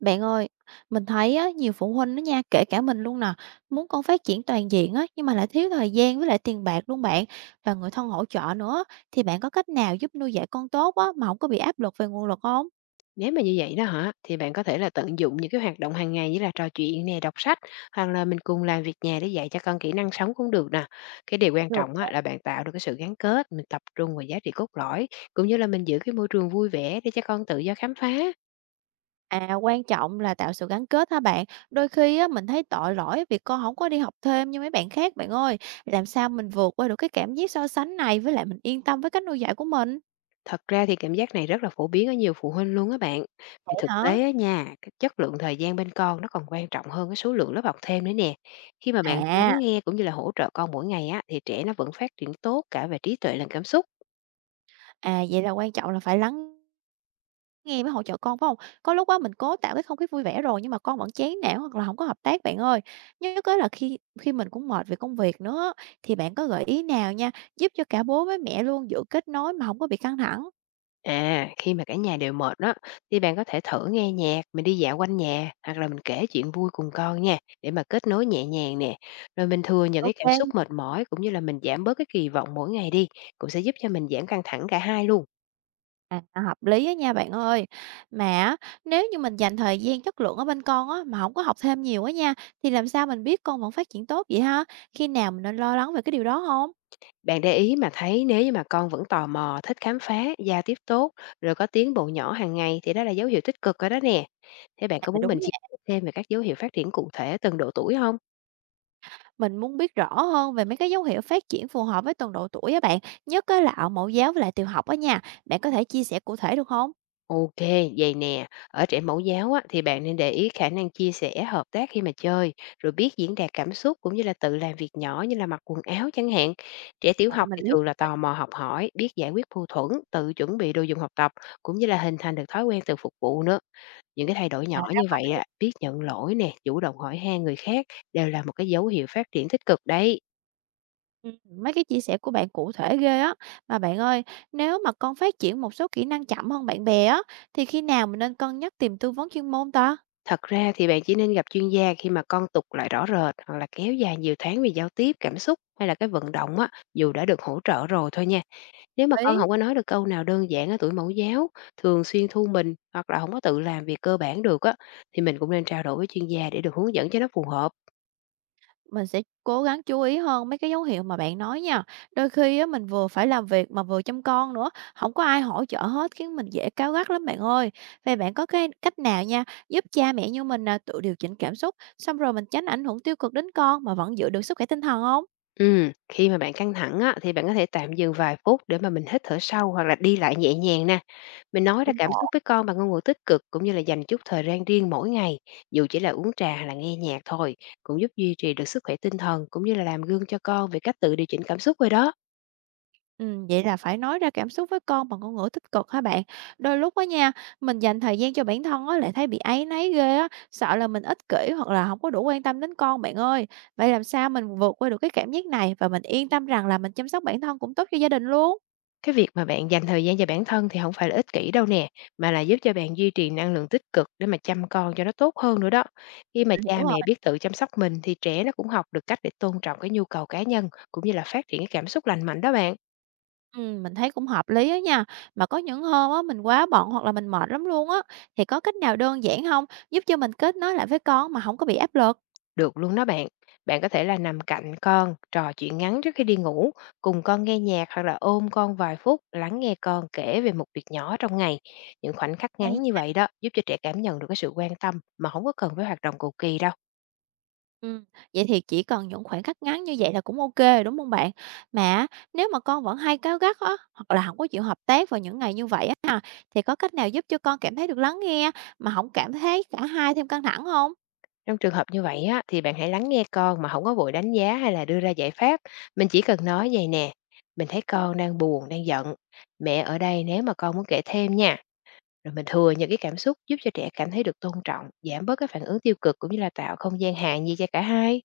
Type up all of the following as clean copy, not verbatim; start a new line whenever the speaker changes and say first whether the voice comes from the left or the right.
right: Bạn ơi, mình thấy á, nhiều phụ huynh đó nha, kể cả mình luôn nè, muốn con phát triển toàn diện á, nhưng mà lại thiếu thời gian với lại tiền bạc luôn bạn, và người thân hỗ trợ nữa. Thì bạn có cách nào giúp nuôi dạy con tốt á, mà không có bị áp lực về nguồn lực không?
left: Nếu mà như vậy đó hả, thì bạn có thể là tận dụng những cái hoạt động hàng ngày như là trò chuyện nè, đọc sách hoặc là mình cùng làm việc nhà để dạy cho con kỹ năng sống cũng được nè. Cái điều quan
right: Được.
left: trọng á, là bạn tạo được cái sự gắn kết, mình tập trung vào giá trị cốt lõi cũng như là mình giữ cái môi trường vui vẻ để cho con tự do khám phá.
right: À, quan trọng là tạo sự gắn kết ha bạn. Đôi khi á, mình thấy tội lỗi vì con không có đi học thêm như mấy bạn khác bạn ơi. Làm sao mình vượt qua được cái cảm giác so sánh này với lại mình yên tâm với cách nuôi dạy của mình?
left: Thật ra thì cảm giác này rất là phổ biến ở nhiều phụ huynh luôn á bạn. Vì
right: Vậy
left: thực
right: hả?
left: tế á nha, cái chất lượng thời gian bên con nó còn quan trọng hơn cái số lượng lớp học thêm nữa nè. Khi mà bạn
right: À,
left: lắng nghe cũng như là hỗ trợ con mỗi ngày á, thì trẻ nó vẫn phát triển tốt cả về trí tuệ lẫn cảm xúc.
right: à, vậy là quan trọng là phải lắng nghe mới hỗ trợ con, phải không? Có lúc á mình cố tạo cái không khí vui vẻ rồi nhưng mà con vẫn chán nản hoặc là không có hợp tác bạn ơi. Nhất á là khi khi mình cũng mệt về công việc nữa á, thì bạn có gợi ý nào nha, giúp cho cả bố với mẹ luôn giữ kết nối mà không có bị căng thẳng?
left: À, khi mà cả nhà đều mệt đó, thì bạn có thể thử nghe nhạc, mình đi dạo quanh nhà, hoặc là mình kể chuyện vui cùng con nha, để mà kết nối nhẹ nhàng nè. Rồi mình thừa nhận cái cảm xúc
right: OK.
left: mệt mỏi cũng như là mình giảm bớt cái kỳ vọng mỗi ngày đi, cũng sẽ giúp cho mình giảm căng thẳng cả hai luôn.
right: À, hợp lý á nha bạn ơi. Mà á, nếu như mình dành thời gian chất lượng ở bên con á, mà không có học thêm nhiều á nha, thì làm sao mình biết con vẫn phát triển tốt vậy ha? Khi nào mình nên lo lắng về cái điều đó không?
left: Bạn để ý mà thấy nếu như mà con vẫn tò mò, thích khám phá, giao tiếp tốt, rồi có tiến bộ nhỏ hàng ngày thì đó là dấu hiệu tích cực rồi đó nè. Thế bạn có
right: À,
left: muốn
right: đúng.
left: mình chia sẻ thêm về các dấu hiệu phát triển cụ thể từng độ tuổi không?
right: Mình muốn biết rõ hơn về mấy cái dấu hiệu phát triển phù hợp với từng độ tuổi á bạn, nhất á là ở mẫu giáo với lại tiểu học á nha. Bạn có thể chia sẻ cụ thể được không?
left: OK, vậy nè, ở trẻ mẫu giáo á, thì bạn nên để ý khả năng chia sẻ, hợp tác khi mà chơi, rồi biết diễn đạt cảm xúc cũng như là tự làm việc nhỏ như là mặc quần áo chẳng hạn. Trẻ tiểu
right: À,
left: học
right: mình
left: thì
right: liếc.
left: thường là tò mò học hỏi, biết giải quyết mâu thuẫn, tự chuẩn bị đồ dùng học tập, cũng như là hình thành được thói quen tự phục vụ nữa. Những cái thay đổi
right: À,
left: nhỏ như
right: ra.
left: vậy, á, biết nhận lỗi nè, chủ động hỏi han người khác đều là một cái dấu hiệu phát triển tích cực đấy.
right: Ừm, mấy cái chia sẻ của bạn cụ thể ghê á. Mà bạn ơi, nếu mà con phát triển một số kỹ năng chậm hơn bạn bè á, thì khi nào mình nên cân nhắc tìm tư vấn chuyên môn ta?
left: Thật ra thì bạn chỉ nên gặp chuyên gia khi mà con tụt lại rõ rệt hoặc là kéo dài nhiều tháng vì giao tiếp, cảm xúc hay là cái vận động á, dù đã được hỗ trợ rồi thôi nha. Nếu mà con
right: Ấy.
left: không có nói được câu nào đơn giản ở tuổi mẫu giáo, thường xuyên thu mình hoặc là không có tự làm việc cơ bản được á, thì mình cũng nên trao đổi với chuyên gia để được hướng dẫn cho nó phù hợp.
right: Mình sẽ cố gắng chú ý hơn mấy cái dấu hiệu mà bạn nói nha. Đôi khi á, mình vừa phải làm việc mà vừa chăm con nữa, không có ai hỗ trợ hết khiến mình dễ cáu gắt lắm bạn ơi. Vậy bạn có cái cách nào nha, giúp cha mẹ như mình nè tự điều chỉnh cảm xúc, xong rồi mình tránh ảnh hưởng tiêu cực đến con mà vẫn giữ được sức khỏe tinh thần không?
left: Khi mà bạn căng thẳng á, thì bạn có thể tạm dừng vài phút để mà mình hít thở sâu hoặc là đi lại nhẹ nhàng nè. Mình nói ra cảm xúc với con bằng ngôn ngữ tích cực cũng như là dành chút thời gian riêng mỗi ngày, dù chỉ là uống trà hay là nghe nhạc thôi, cũng giúp duy trì được sức khỏe tinh thần cũng như là làm gương cho con về cách tự điều chỉnh cảm xúc rồi đó.
right: Vậy là phải nói ra cảm xúc với con bằng ngôn ngữ tích cực hả bạn? Đôi lúc á nha, mình dành thời gian cho bản thân á, lại thấy bị áy náy ghê á, sợ là mình ích kỷ hoặc là không có đủ quan tâm đến con bạn ơi. Vậy làm sao mình vượt qua được cái cảm giác này và mình yên tâm rằng là mình chăm sóc bản thân cũng tốt cho gia đình luôn?
left: Cái việc mà bạn dành thời gian cho bản thân thì không phải là ích kỷ đâu nè, mà là giúp cho bạn duy trì năng lượng tích cực để mà chăm con cho nó tốt hơn nữa đó. Khi mà
right: Mình hiểu
left: cha
right: rồi.
left: mẹ biết tự chăm sóc mình thì trẻ nó cũng học được cách để tôn trọng cái nhu cầu cá nhân, cũng như là phát triển cái cảm xúc lành mạnh đó bạn.
right: Mình thấy cũng hợp lý á nha. Mà có những hôm á, mình quá bận hoặc là mình mệt lắm luôn á, thì có cách nào đơn giản không giúp cho mình kết nối lại với con mà không có bị áp lực?
left: Được luôn đó bạn. Bạn có thể là nằm cạnh con, trò chuyện ngắn trước khi đi ngủ, cùng con nghe nhạc hoặc là ôm con vài phút, lắng nghe con kể về một việc nhỏ trong ngày. Những khoảnh khắc ngắn như vậy đó, giúp cho trẻ cảm nhận được cái sự quan tâm mà không có cần phải hoạt động cầu kỳ đâu.
right: Ừm, vậy thì chỉ cần những khoảng khắc ngắn như vậy là cũng ok rồi, đúng không bạn? Mà á, nếu mà con vẫn hay cáu gắt á, hoặc là không có chịu hợp tác vào những ngày như vậy á ha, thì có cách nào giúp cho con cảm thấy được lắng nghe mà không cảm thấy cả hai thêm căng thẳng không?
left: Trong trường hợp như vậy á, thì bạn hãy lắng nghe con mà không có vội đánh giá hay là đưa ra giải pháp. Mình chỉ cần nói vậy nè, mình thấy con đang buồn, đang giận, mẹ ở đây nếu mà con muốn kể thêm nha. Rồi mình thừa những cái cảm xúc giúp cho trẻ cảm thấy được tôn trọng, giảm bớt cái phản ứng tiêu cực cũng như là tạo không gian hạ nhiệt cho cả hai.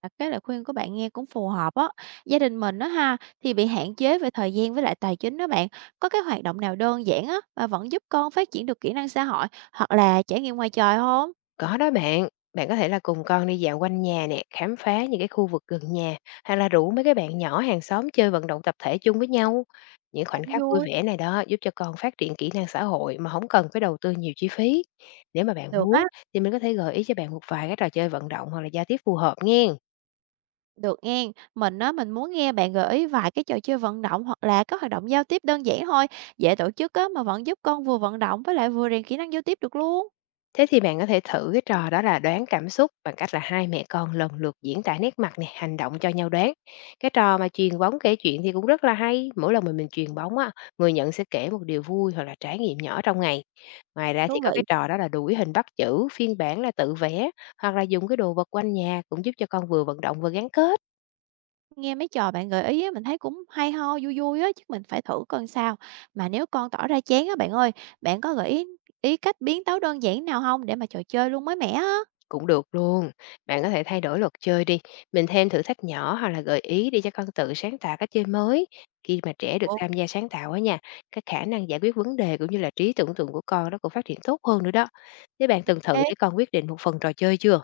right: À, cái lời khuyên của bạn nghe cũng phù hợp á. Gia đình mình đó ha, thì bị hạn chế về thời gian với lại tài chính đó bạn. Có cái hoạt động nào đơn giản á, mà vẫn giúp con phát triển được kỹ năng xã hội, hoặc là trải nghiệm ngoài trời không?
left: Có đó bạn, bạn có thể là cùng con đi dạo quanh nhà nè, khám phá những cái khu vực gần nhà, hay là rủ mấy cái bạn nhỏ hàng xóm chơi vận động tập thể chung với nhau. Những khoảnh
right: Cũng
left: khắc vui
right: vui.
left: vẻ này đó giúp cho con phát triển kỹ năng xã hội mà không cần phải đầu tư nhiều chi phí. Nếu mà bạn
right: Được á.
left: muốn thì mình có thể gợi ý cho bạn một vài cái trò chơi vận động hoặc là giao tiếp phù hợp nghe.
right: Được nghe, mình muốn nghe bạn gợi ý vài cái trò chơi vận động hoặc là các hoạt động giao tiếp đơn giản thôi, dễ tổ chức á, mà vẫn giúp con vừa vận động với lại vừa rèn kỹ năng giao tiếp được luôn.
left: Thế thì bạn có thể thử cái trò đó là đoán cảm xúc bằng cách là hai mẹ con lần lượt diễn tả nét mặt này, hành động cho nhau đoán. Cái trò mà truyền bóng kể chuyện thì cũng rất là hay. Mỗi lần mà mình truyền bóng á, người nhận sẽ kể một điều vui hoặc là trải nghiệm nhỏ trong ngày. Ngoài ra
right: Thú
left: thì có cái
right: vị.
left: trò đó là đuổi hình bắt chữ, phiên bản là tự vẽ hoặc là dùng cái đồ vật quanh nhà cũng giúp cho con vừa vận động vừa gắn kết.
right: Nghe mấy trò bạn gợi ý á, mình thấy cũng hay ho, vui vui á, chứ mình phải thử coi sao. Mà nếu con tỏ ra chán á bạn ơi, bạn có gợi ý cách biến tấu đơn giản nào không để mà trò chơi luôn mới mẻ á?
left: Cũng được luôn. Bạn có thể thay đổi luật chơi đi, mình thêm thử thách nhỏ hoặc là gợi ý để cho con tự sáng tạo cách chơi mới. Khi mà trẻ được
right: Ồ.
left: tham gia sáng tạo á nha, cái khả năng giải quyết vấn đề cũng như là trí tưởng tượng của con nó cũng phát triển tốt hơn nữa đó. Thế bạn từng thử để con quyết định một phần trò chơi chưa?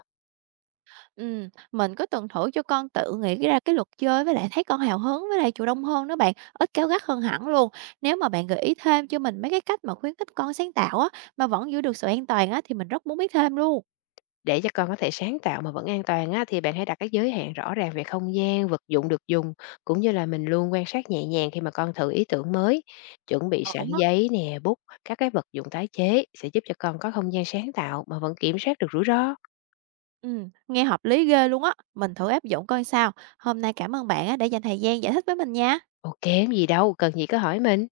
right: Mình có từng thử cho con tự nghĩ ra cái luật chơi với lại thấy con hào hứng với lại chủ động hơn đó bạn, ít cáu gắt hơn hẳn luôn. Nếu mà bạn gợi ý thêm cho mình mấy cái cách mà khuyến khích con sáng tạo á mà vẫn giữ được sự an toàn á thì mình rất muốn biết thêm luôn.
left: Để cho con có thể sáng tạo mà vẫn an toàn á, thì bạn hãy đặt cái giới hạn rõ ràng về không gian, vật dụng được dùng, cũng như là mình luôn quan sát nhẹ nhàng khi mà con thử ý tưởng mới. Chuẩn bị sẵn
right: Ổn á.
left: giấy nè, bút, các cái vật dụng tái chế sẽ giúp cho con có không gian sáng tạo mà vẫn kiểm soát được rủi ro.
right: Nghe hợp lý ghê luôn á, mình thử áp dụng coi sao. Hôm nay cảm ơn bạn á đã dành thời gian giải thích với mình nha.
left: OK, không gì đâu, cần gì cứ hỏi mình.